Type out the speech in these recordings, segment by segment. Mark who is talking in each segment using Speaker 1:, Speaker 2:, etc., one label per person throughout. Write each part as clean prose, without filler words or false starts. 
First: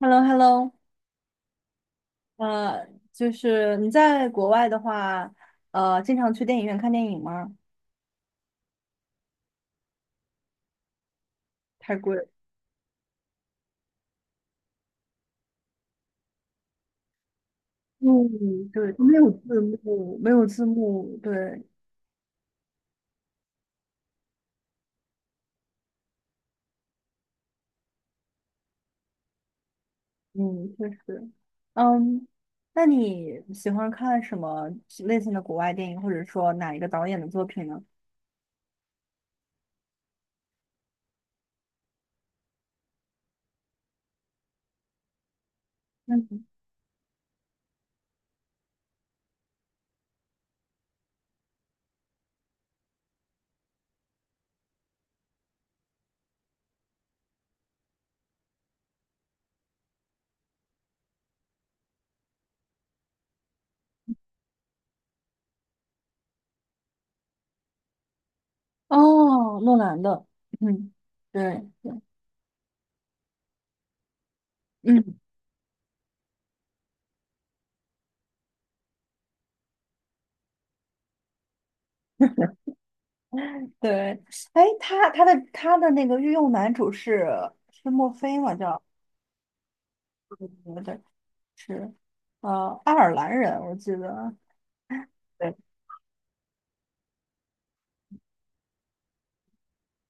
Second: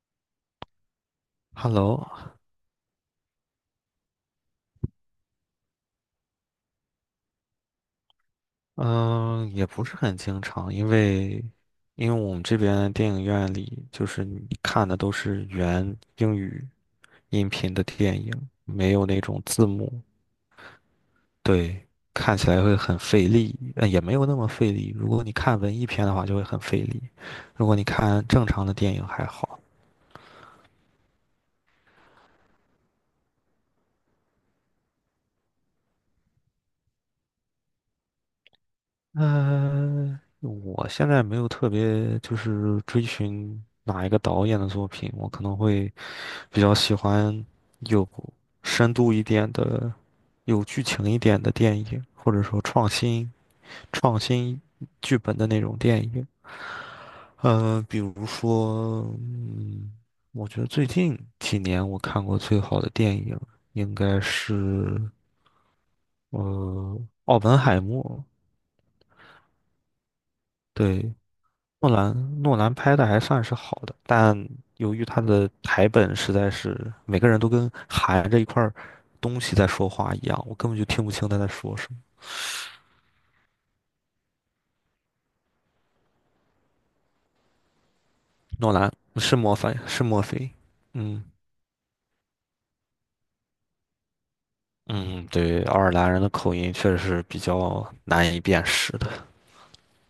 Speaker 1: Hello，Hello，
Speaker 2: Hello，
Speaker 1: 呃，就是你在国外的话，经常去电影院看电影吗？
Speaker 2: 嗯，也不是很经常，因为
Speaker 1: 太
Speaker 2: 因
Speaker 1: 贵
Speaker 2: 为
Speaker 1: 了。
Speaker 2: 我们这边电影院里，就是你看的都是原英语音频的电影，
Speaker 1: 嗯，
Speaker 2: 没
Speaker 1: 对，
Speaker 2: 有
Speaker 1: 没
Speaker 2: 那
Speaker 1: 有
Speaker 2: 种
Speaker 1: 字
Speaker 2: 字幕，
Speaker 1: 幕，没有字幕，对，
Speaker 2: 对，看起来会很费力，也没有那么费力。如果你看文艺片的话，就会很费力；如果你看正常的电影还好。
Speaker 1: 嗯，确实，嗯，那你喜欢看什么类型的国外电影，或者说哪一个导演的作品呢？
Speaker 2: 嗯，我现在没有特别就是追寻哪一个导演的作品，我可能会
Speaker 1: 嗯，
Speaker 2: 比较喜欢有深度一点的、有剧情一点的电影，或者说创新剧本的那种电影。比如说，我觉得最近几年我看过最好的电影应该是呃《奥本海默》，
Speaker 1: 哦，诺兰的，嗯，
Speaker 2: 对，
Speaker 1: 对，
Speaker 2: 诺
Speaker 1: 对
Speaker 2: 兰诺兰拍的还算是好的，但由于
Speaker 1: 嗯，
Speaker 2: 他的台本实在是每个人都跟含着一块儿东西在说话一样，我根本就听不清他在说什么。
Speaker 1: 对，哎，他的那个御用男主是墨菲嘛？
Speaker 2: 诺
Speaker 1: 叫。
Speaker 2: 兰是墨菲，是墨菲，
Speaker 1: 对。
Speaker 2: 嗯
Speaker 1: 是，爱尔兰人，我记得，
Speaker 2: 嗯，
Speaker 1: 对，
Speaker 2: 对，爱尔兰人的口音确实是比较难以辨识的。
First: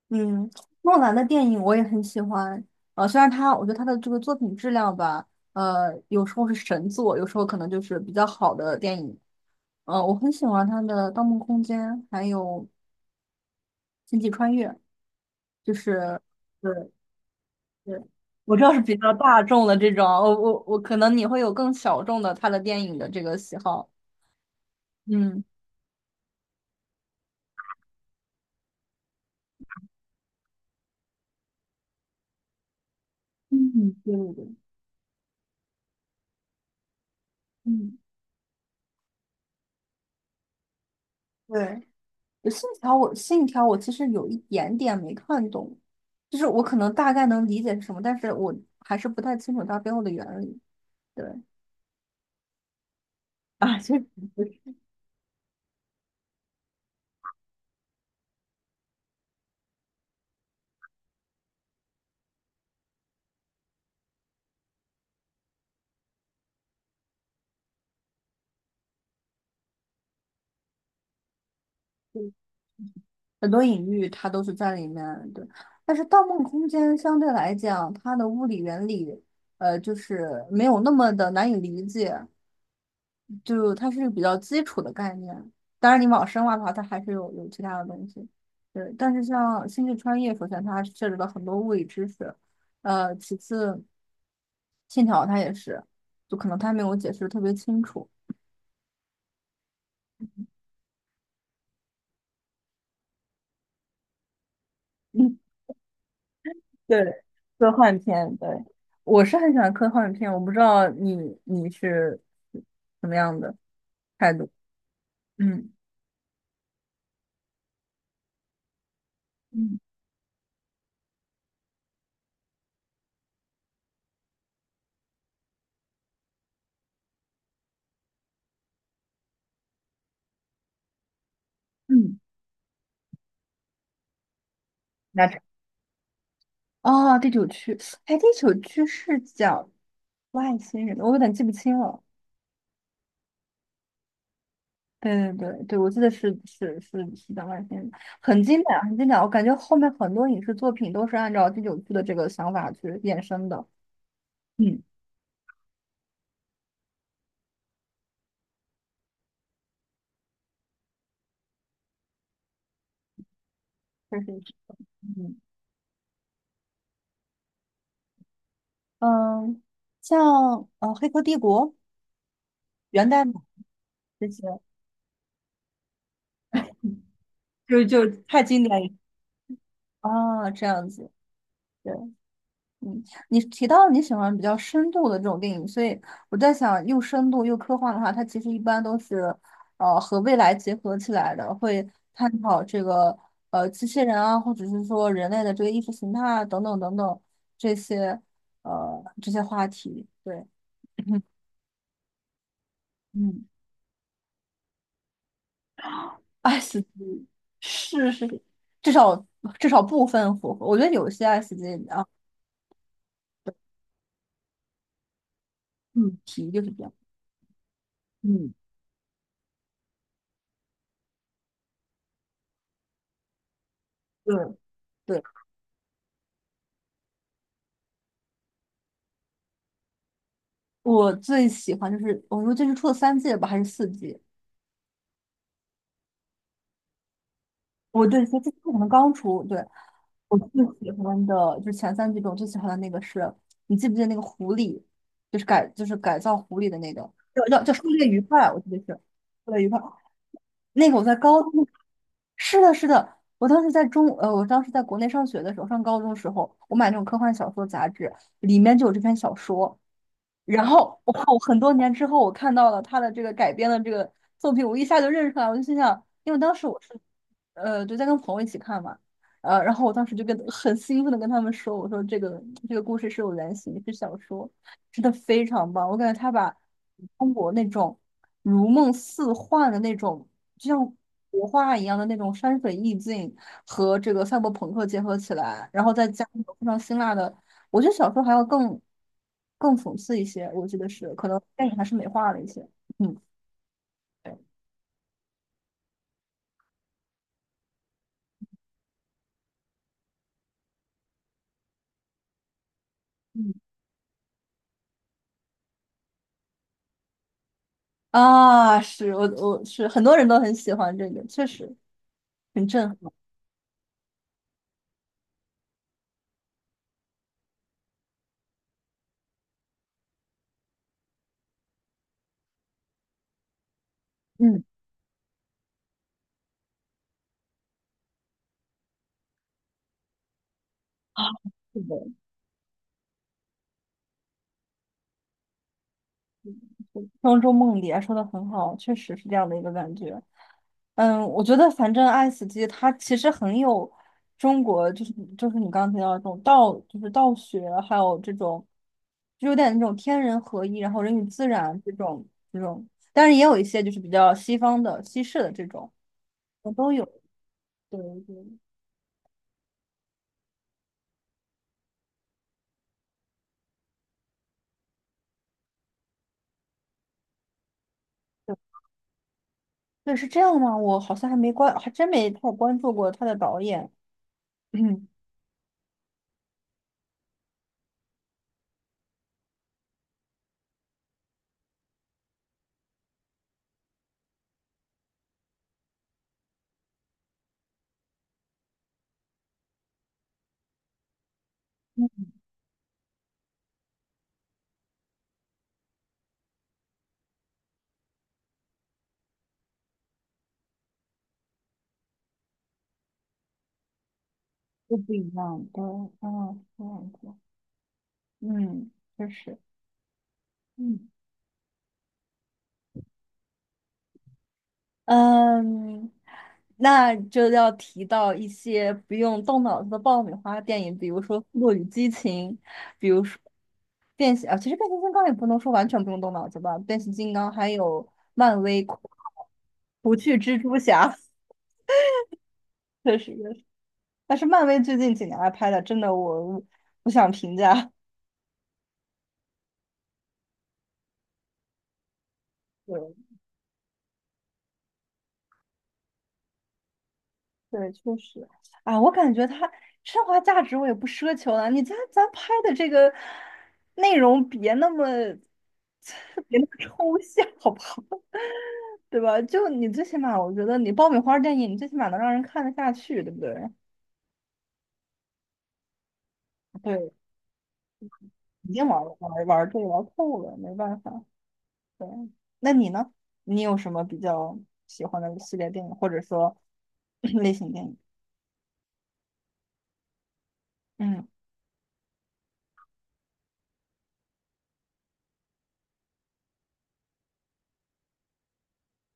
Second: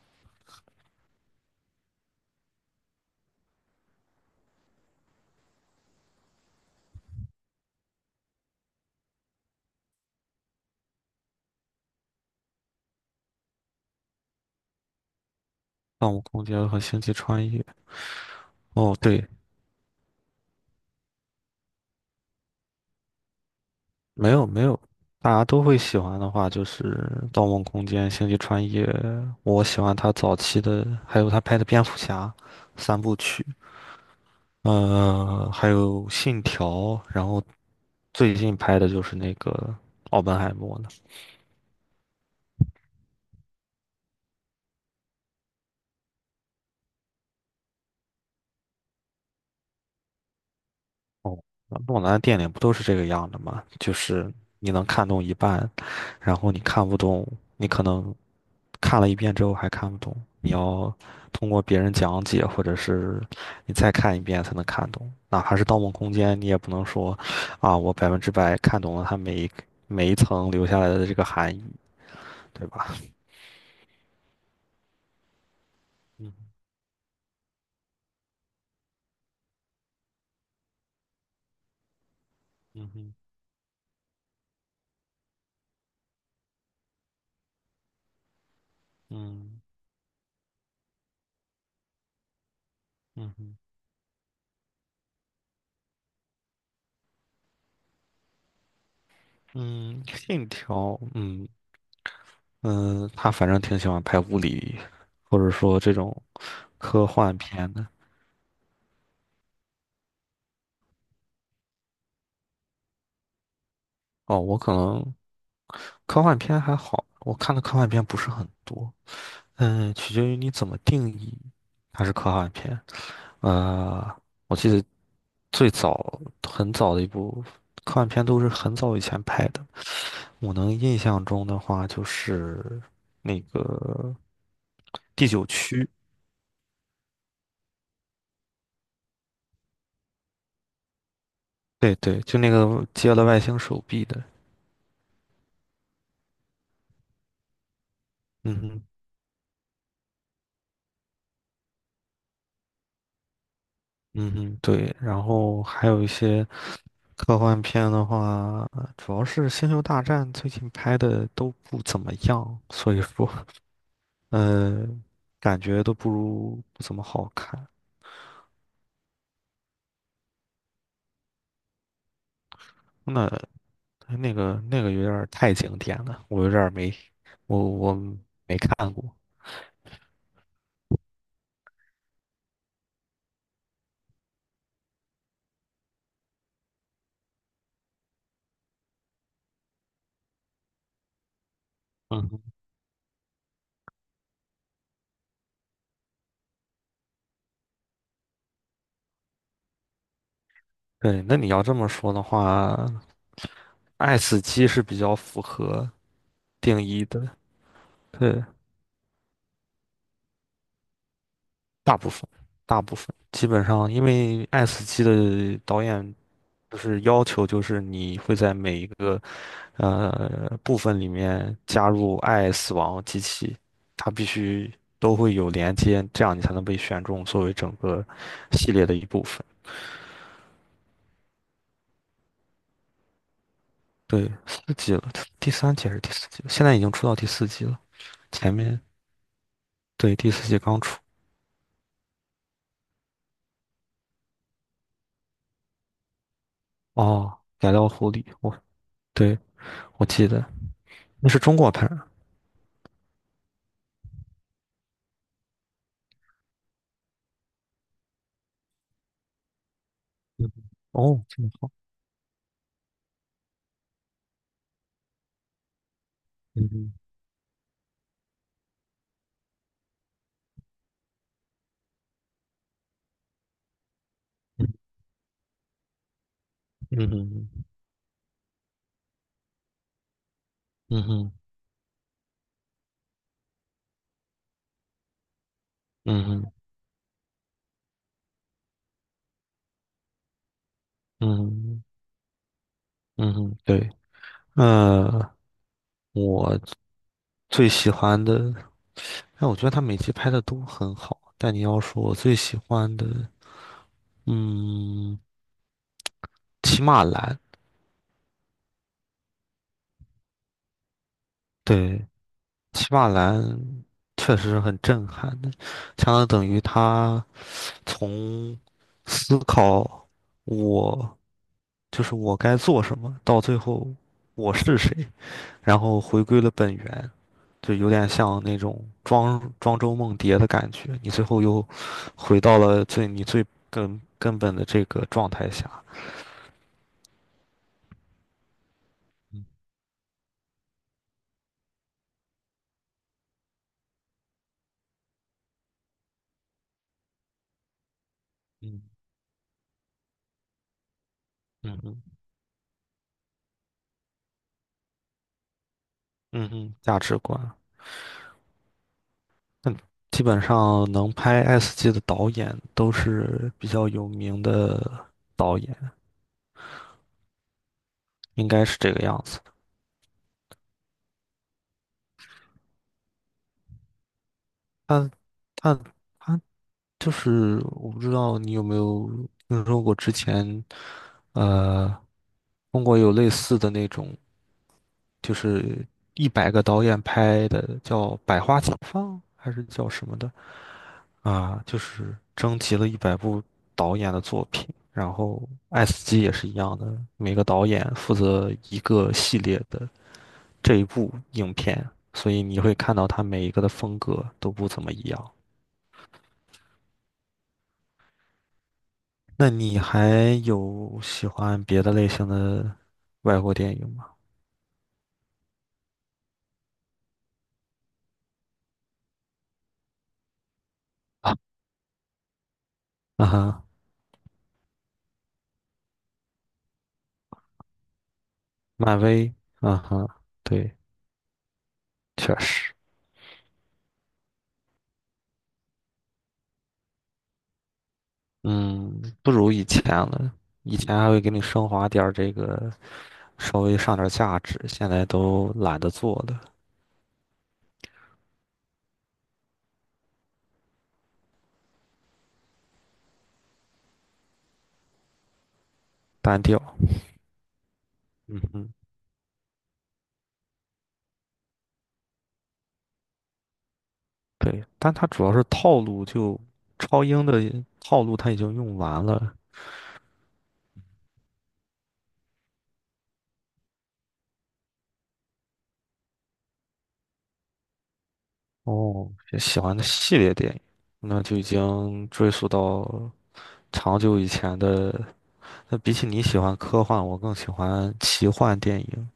Speaker 1: 嗯，诺兰的电影我也很喜欢，虽然他，我觉得他的这个作品质量吧，有时候是神作，有时候可能就是比较好的电影，我很喜欢他的《盗梦空间》，还有《星际穿越》，就
Speaker 2: 《盗
Speaker 1: 是，
Speaker 2: 梦空间》
Speaker 1: 对
Speaker 2: 和《星际穿越》，
Speaker 1: 对，我知道是
Speaker 2: 哦，
Speaker 1: 比较
Speaker 2: 对，
Speaker 1: 大众的这种，我可能你会有更小众的他的电影的这个喜好，
Speaker 2: 没有没有，大家
Speaker 1: 嗯
Speaker 2: 都会喜欢的话就是《盗梦空间》《星际穿越》，我喜欢他早期的，还有他拍的《蝙蝠侠》三部曲。
Speaker 1: 嗯，对对对，
Speaker 2: 还有《信条》，然后
Speaker 1: 嗯，
Speaker 2: 最近拍的就是那个《奥本海默》呢。
Speaker 1: 对。信条我其实有一点点没看懂，就是我可能大概能理解是什么，但是我还是不太清楚它背后的原理。对
Speaker 2: 哦，那诺兰的电影不都是这个样的吗？
Speaker 1: 啊，
Speaker 2: 就
Speaker 1: 就是
Speaker 2: 是你能看懂一半，然后你看不懂，你可能看了一遍之后还看不懂，你要通过别人讲解，或者是你再看一遍才能看懂。哪怕是《盗梦空间》，你也不能说啊，我100%看懂了它每一层留下来的这个含义，对吧？
Speaker 1: 很多隐喻它都是在里面。对，但是《盗梦
Speaker 2: 嗯，
Speaker 1: 空间》相对来讲，它的物理原理，就是没有那么的难以理解，
Speaker 2: 嗯哼，
Speaker 1: 就它是比较基础的概念。当然，你往深挖的话，它还是有其他的东西。对，但是
Speaker 2: 嗯。
Speaker 1: 像《星际穿越》，首先它涉及到很多物理知识，
Speaker 2: 嗯
Speaker 1: 其
Speaker 2: 哼，
Speaker 1: 次。信条它也是，就可能它没有解释特别清楚。
Speaker 2: 嗯，信条，嗯嗯，他反正挺喜欢拍物理，或
Speaker 1: 嗯，
Speaker 2: 者说这种科
Speaker 1: 对，
Speaker 2: 幻片
Speaker 1: 科
Speaker 2: 的。
Speaker 1: 幻片，对，我是很喜欢科幻片，我不知道你是什么样的态
Speaker 2: 哦，
Speaker 1: 度。
Speaker 2: 我可能
Speaker 1: 嗯
Speaker 2: 科幻片还好，我看的科幻片不是很多。
Speaker 1: 嗯
Speaker 2: 取决于你怎么定义它是科幻片。呃，我记得最早很早的一部科幻片都是很早以前拍的。我能印象中的话，就
Speaker 1: 嗯，
Speaker 2: 是那个
Speaker 1: 那
Speaker 2: 第
Speaker 1: 这
Speaker 2: 九区。
Speaker 1: 哦，第九区，哎，第九区是讲外星人的，我有点记不清
Speaker 2: 对
Speaker 1: 了。
Speaker 2: 对，就那个接了外星手臂的，
Speaker 1: 对对对对，我记得是讲外星人很
Speaker 2: 嗯
Speaker 1: 经典，
Speaker 2: 哼，
Speaker 1: 很经典。我感觉后面很多影视作品都是按照第九区的这个想法去衍生的。
Speaker 2: 嗯哼，
Speaker 1: 嗯，
Speaker 2: 对。然后还有一些科幻片的话，主要是《星球大战》最近拍的都不怎么样，所以说，
Speaker 1: 确实是
Speaker 2: 呃，
Speaker 1: 嗯。
Speaker 2: 感觉都不如不怎么好看。
Speaker 1: 嗯，像《黑客帝国》元代
Speaker 2: 那，
Speaker 1: 嘛
Speaker 2: 哎，
Speaker 1: 这
Speaker 2: 那
Speaker 1: 些
Speaker 2: 个那个有点儿太经典了，我有点儿没，我
Speaker 1: 就
Speaker 2: 我
Speaker 1: 就太
Speaker 2: 没
Speaker 1: 经典了
Speaker 2: 看过。
Speaker 1: 啊，这样子。对，嗯，你提到你喜欢比较深度的这种电影，所以我在想，又深度又科幻的话，它其实一般都是和未来结合起来的，会
Speaker 2: 嗯
Speaker 1: 探
Speaker 2: 哼，
Speaker 1: 讨这个机器人啊，或者是说人类的这个意识形态啊，等等等等这些这些话题。对，
Speaker 2: 对，那你要这么说的话，
Speaker 1: 嗯。
Speaker 2: 《爱死机》是比较符合
Speaker 1: s
Speaker 2: 定义
Speaker 1: 级
Speaker 2: 的。
Speaker 1: 是
Speaker 2: 对。
Speaker 1: 至少至少部分符合。我觉得有些 s 级
Speaker 2: 大
Speaker 1: 啊，
Speaker 2: 部分，大部分基本上，因为爱死机的导演
Speaker 1: 嗯，题就是
Speaker 2: 就
Speaker 1: 这样。
Speaker 2: 是要求，就是你会在
Speaker 1: 嗯，
Speaker 2: 每一个部分里面加入爱、死亡、机器，它必
Speaker 1: 对
Speaker 2: 须都
Speaker 1: 对，
Speaker 2: 会有连接，这样你才能被选中作为整个系列的一部分。
Speaker 1: 我最喜欢就是，我说这是出了三季了吧，还是四季？
Speaker 2: 对，四季了，第三季还是第四季了，现在已经出到第四季了，
Speaker 1: 我对，这
Speaker 2: 前
Speaker 1: 可
Speaker 2: 面，
Speaker 1: 能刚出。对，
Speaker 2: 对，第
Speaker 1: 我
Speaker 2: 四季
Speaker 1: 最
Speaker 2: 刚
Speaker 1: 喜
Speaker 2: 出，
Speaker 1: 欢的就是前三季中最喜欢的那个是，你记不记得那个狐狸，就是就是改造狐狸的那个，
Speaker 2: 哦，
Speaker 1: 叫叫
Speaker 2: 改
Speaker 1: 叫狩
Speaker 2: 造
Speaker 1: 猎
Speaker 2: 狐
Speaker 1: 愉
Speaker 2: 狸，
Speaker 1: 快，
Speaker 2: 我，
Speaker 1: 我记得是
Speaker 2: 对，
Speaker 1: 狩猎愉快。
Speaker 2: 我记得
Speaker 1: 那个我在
Speaker 2: 那是
Speaker 1: 高中，
Speaker 2: 中国拍的，
Speaker 1: 是的，是的，我当时在国内上学的时候，上高中的时候，我买那种科幻小说杂志，里面就有这篇小说，
Speaker 2: 嗯，
Speaker 1: 然后哇，
Speaker 2: 哦，
Speaker 1: 我
Speaker 2: 这么
Speaker 1: 很
Speaker 2: 好，
Speaker 1: 多年之后我看到了他的这个改编的这个作品，我一下就认出来，我就心想，因为当时我
Speaker 2: 嗯
Speaker 1: 是就在跟朋友一起看嘛，然后我当时就跟很兴奋的跟他们说，我说这个故事是有原型，是小说，
Speaker 2: 嗯。
Speaker 1: 真的非常棒，我感觉他把
Speaker 2: 嗯
Speaker 1: 中国
Speaker 2: 哼，
Speaker 1: 那种如梦似幻的那种，就像
Speaker 2: 嗯哼，
Speaker 1: 国画一样的那种山水意境和这个赛博朋克结合起来，然后再
Speaker 2: 嗯
Speaker 1: 加上
Speaker 2: 哼，
Speaker 1: 非常辛辣的。我觉得小说还要更讽刺一些，我记得是，可
Speaker 2: 嗯
Speaker 1: 能电影
Speaker 2: 哼，
Speaker 1: 还是美化了一些。嗯
Speaker 2: 嗯哼，对。呃，我最喜欢的，但我觉得他每集拍的都很好，但你要说我最喜欢的，
Speaker 1: 嗯
Speaker 2: 嗯，骑马兰，
Speaker 1: 啊，是我是很多人都很喜欢这个，确实
Speaker 2: 对，
Speaker 1: 很
Speaker 2: 骑
Speaker 1: 震
Speaker 2: 马
Speaker 1: 撼。
Speaker 2: 兰确实是很震撼的，相当等于他从思考我就是我该做什么，到最后我
Speaker 1: 嗯，
Speaker 2: 是谁，然后回归了本源。就有点像那种庄周梦蝶的感觉，你
Speaker 1: 啊，
Speaker 2: 最后又
Speaker 1: 是的。
Speaker 2: 回到了最你最根本的这个状态下，
Speaker 1: 庄周梦蝶说的很好，确实是这
Speaker 2: 嗯
Speaker 1: 样的一个感觉。嗯，我觉得反正爱死机它其实很有中国，就是你刚刚提到的这种道，就是道学，还有这种
Speaker 2: 嗯，
Speaker 1: 就有点那种天人合一，然后人与自
Speaker 2: 嗯
Speaker 1: 然这
Speaker 2: 嗯，
Speaker 1: 种这种，但是也有一些就是比较西方的西式的这种，
Speaker 2: 嗯
Speaker 1: 我
Speaker 2: 哼，
Speaker 1: 都
Speaker 2: 价
Speaker 1: 有。
Speaker 2: 值观。
Speaker 1: 对对
Speaker 2: 嗯，基本上能拍《S 级的导演都是比较有名的导演，应
Speaker 1: 对，
Speaker 2: 该是这个样子的。
Speaker 1: 对是这样吗？我好像还没关，还真没太关注过他的导演。
Speaker 2: 他他他就是我不知道你有没有听说过之前呃中国有类似的那种就是100个导演拍的，叫《百花齐放》还是叫什么的啊？就是
Speaker 1: 嗯，
Speaker 2: 征集了100部导演的作品，然后爱斯基》也是一样的，每个导演负责一个系列的这一部影片，所以你会看到他每一个的风格都不怎么
Speaker 1: 都
Speaker 2: 一
Speaker 1: 不一
Speaker 2: 样。
Speaker 1: 样，对，嗯，这样子。嗯，确
Speaker 2: 那
Speaker 1: 实，
Speaker 2: 你还有
Speaker 1: 嗯
Speaker 2: 喜欢别的类型的外国电影吗？
Speaker 1: 嗯，那就要提到一些不用动脑子的爆米花电影，比如
Speaker 2: 啊，
Speaker 1: 说《落雨激情》，比如
Speaker 2: 啊
Speaker 1: 说
Speaker 2: 哈，
Speaker 1: 变形啊，其实变形金刚也不能说完全不用动脑子吧，变形金刚还有漫威
Speaker 2: 漫
Speaker 1: 《哭
Speaker 2: 威，啊
Speaker 1: 不
Speaker 2: 哈，
Speaker 1: 去蜘
Speaker 2: 对，
Speaker 1: 蛛侠》，
Speaker 2: 确实。
Speaker 1: 确实，也是，但是漫威最近几年来拍的，真的我不想评价。
Speaker 2: 嗯，不如以前了。以前还会给你升华点儿这个，
Speaker 1: 对
Speaker 2: 稍微上点儿价值，现在都懒得做了，
Speaker 1: 对，确实，啊，我感觉它升华价值我也不奢求了。你咱拍的这个内容别那么
Speaker 2: 单
Speaker 1: 别那么
Speaker 2: 调。
Speaker 1: 抽象，好不好？
Speaker 2: 嗯哼，
Speaker 1: 对吧？就你最起码，我觉得你爆米花电影，你最起码能让人看得下去，对不对？
Speaker 2: 对，但它主要是套路就，超
Speaker 1: 对，
Speaker 2: 英的套路它已经
Speaker 1: 已
Speaker 2: 用
Speaker 1: 经玩
Speaker 2: 完
Speaker 1: 儿
Speaker 2: 了。
Speaker 1: 玩玩这个玩透了，没办法。对，那你呢？你有什么比较喜欢的系列电影，或者说 类型电影？
Speaker 2: 哦，也喜欢的系列电影，
Speaker 1: 嗯，
Speaker 2: 那
Speaker 1: 《哈
Speaker 2: 就已经追溯到长久以前的。那比起你喜欢科幻，我更喜欢奇幻电影，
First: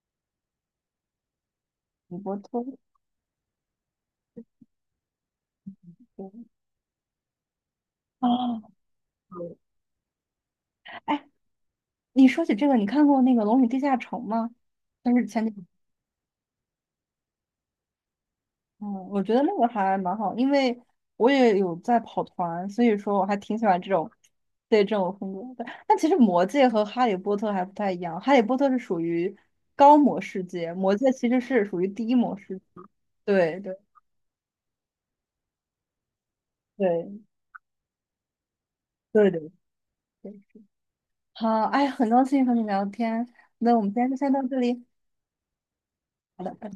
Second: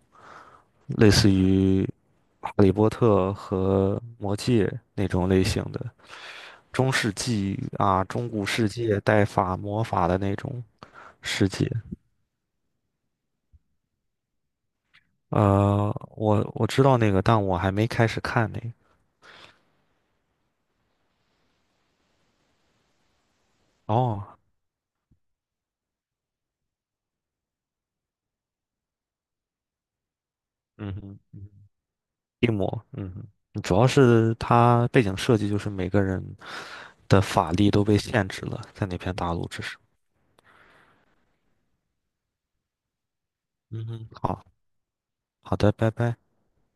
Speaker 2: 类似于
Speaker 1: 利波
Speaker 2: 《哈
Speaker 1: 特》
Speaker 2: 利波特》和《魔戒》那种类型的。
Speaker 1: 对
Speaker 2: 中世纪啊、中古世
Speaker 1: 啊。
Speaker 2: 界带
Speaker 1: 对
Speaker 2: 法魔法的那种
Speaker 1: 哎，
Speaker 2: 世界。
Speaker 1: 你说起这个，你看过那个《龙与地下城》吗？但是前几，
Speaker 2: 呃，我知道那个，但我还没开始看那个。
Speaker 1: 嗯，我觉得那个还蛮好，因为我也有在跑团，所以说我还挺喜欢这种，
Speaker 2: 哦，
Speaker 1: 对这种风格的。但其实《魔戒》和《哈利波特》还不太一样，《哈利波特》是属于高模世界，
Speaker 2: 嗯
Speaker 1: 《魔戒》
Speaker 2: 哼，
Speaker 1: 其实是属于低模
Speaker 2: 病
Speaker 1: 世界。
Speaker 2: 魔，嗯
Speaker 1: 对
Speaker 2: 哼，
Speaker 1: 对
Speaker 2: 主要是它背景设计就是每个人
Speaker 1: 对
Speaker 2: 的法力都被限制了，在那片
Speaker 1: 对
Speaker 2: 大陆
Speaker 1: 对
Speaker 2: 之上。
Speaker 1: 对，好，哎，很高兴和你聊天，那我
Speaker 2: 嗯
Speaker 1: 们今
Speaker 2: 哼，
Speaker 1: 天就先到
Speaker 2: 好，
Speaker 1: 这里，
Speaker 2: 好的，拜拜。
Speaker 1: 好的，拜拜。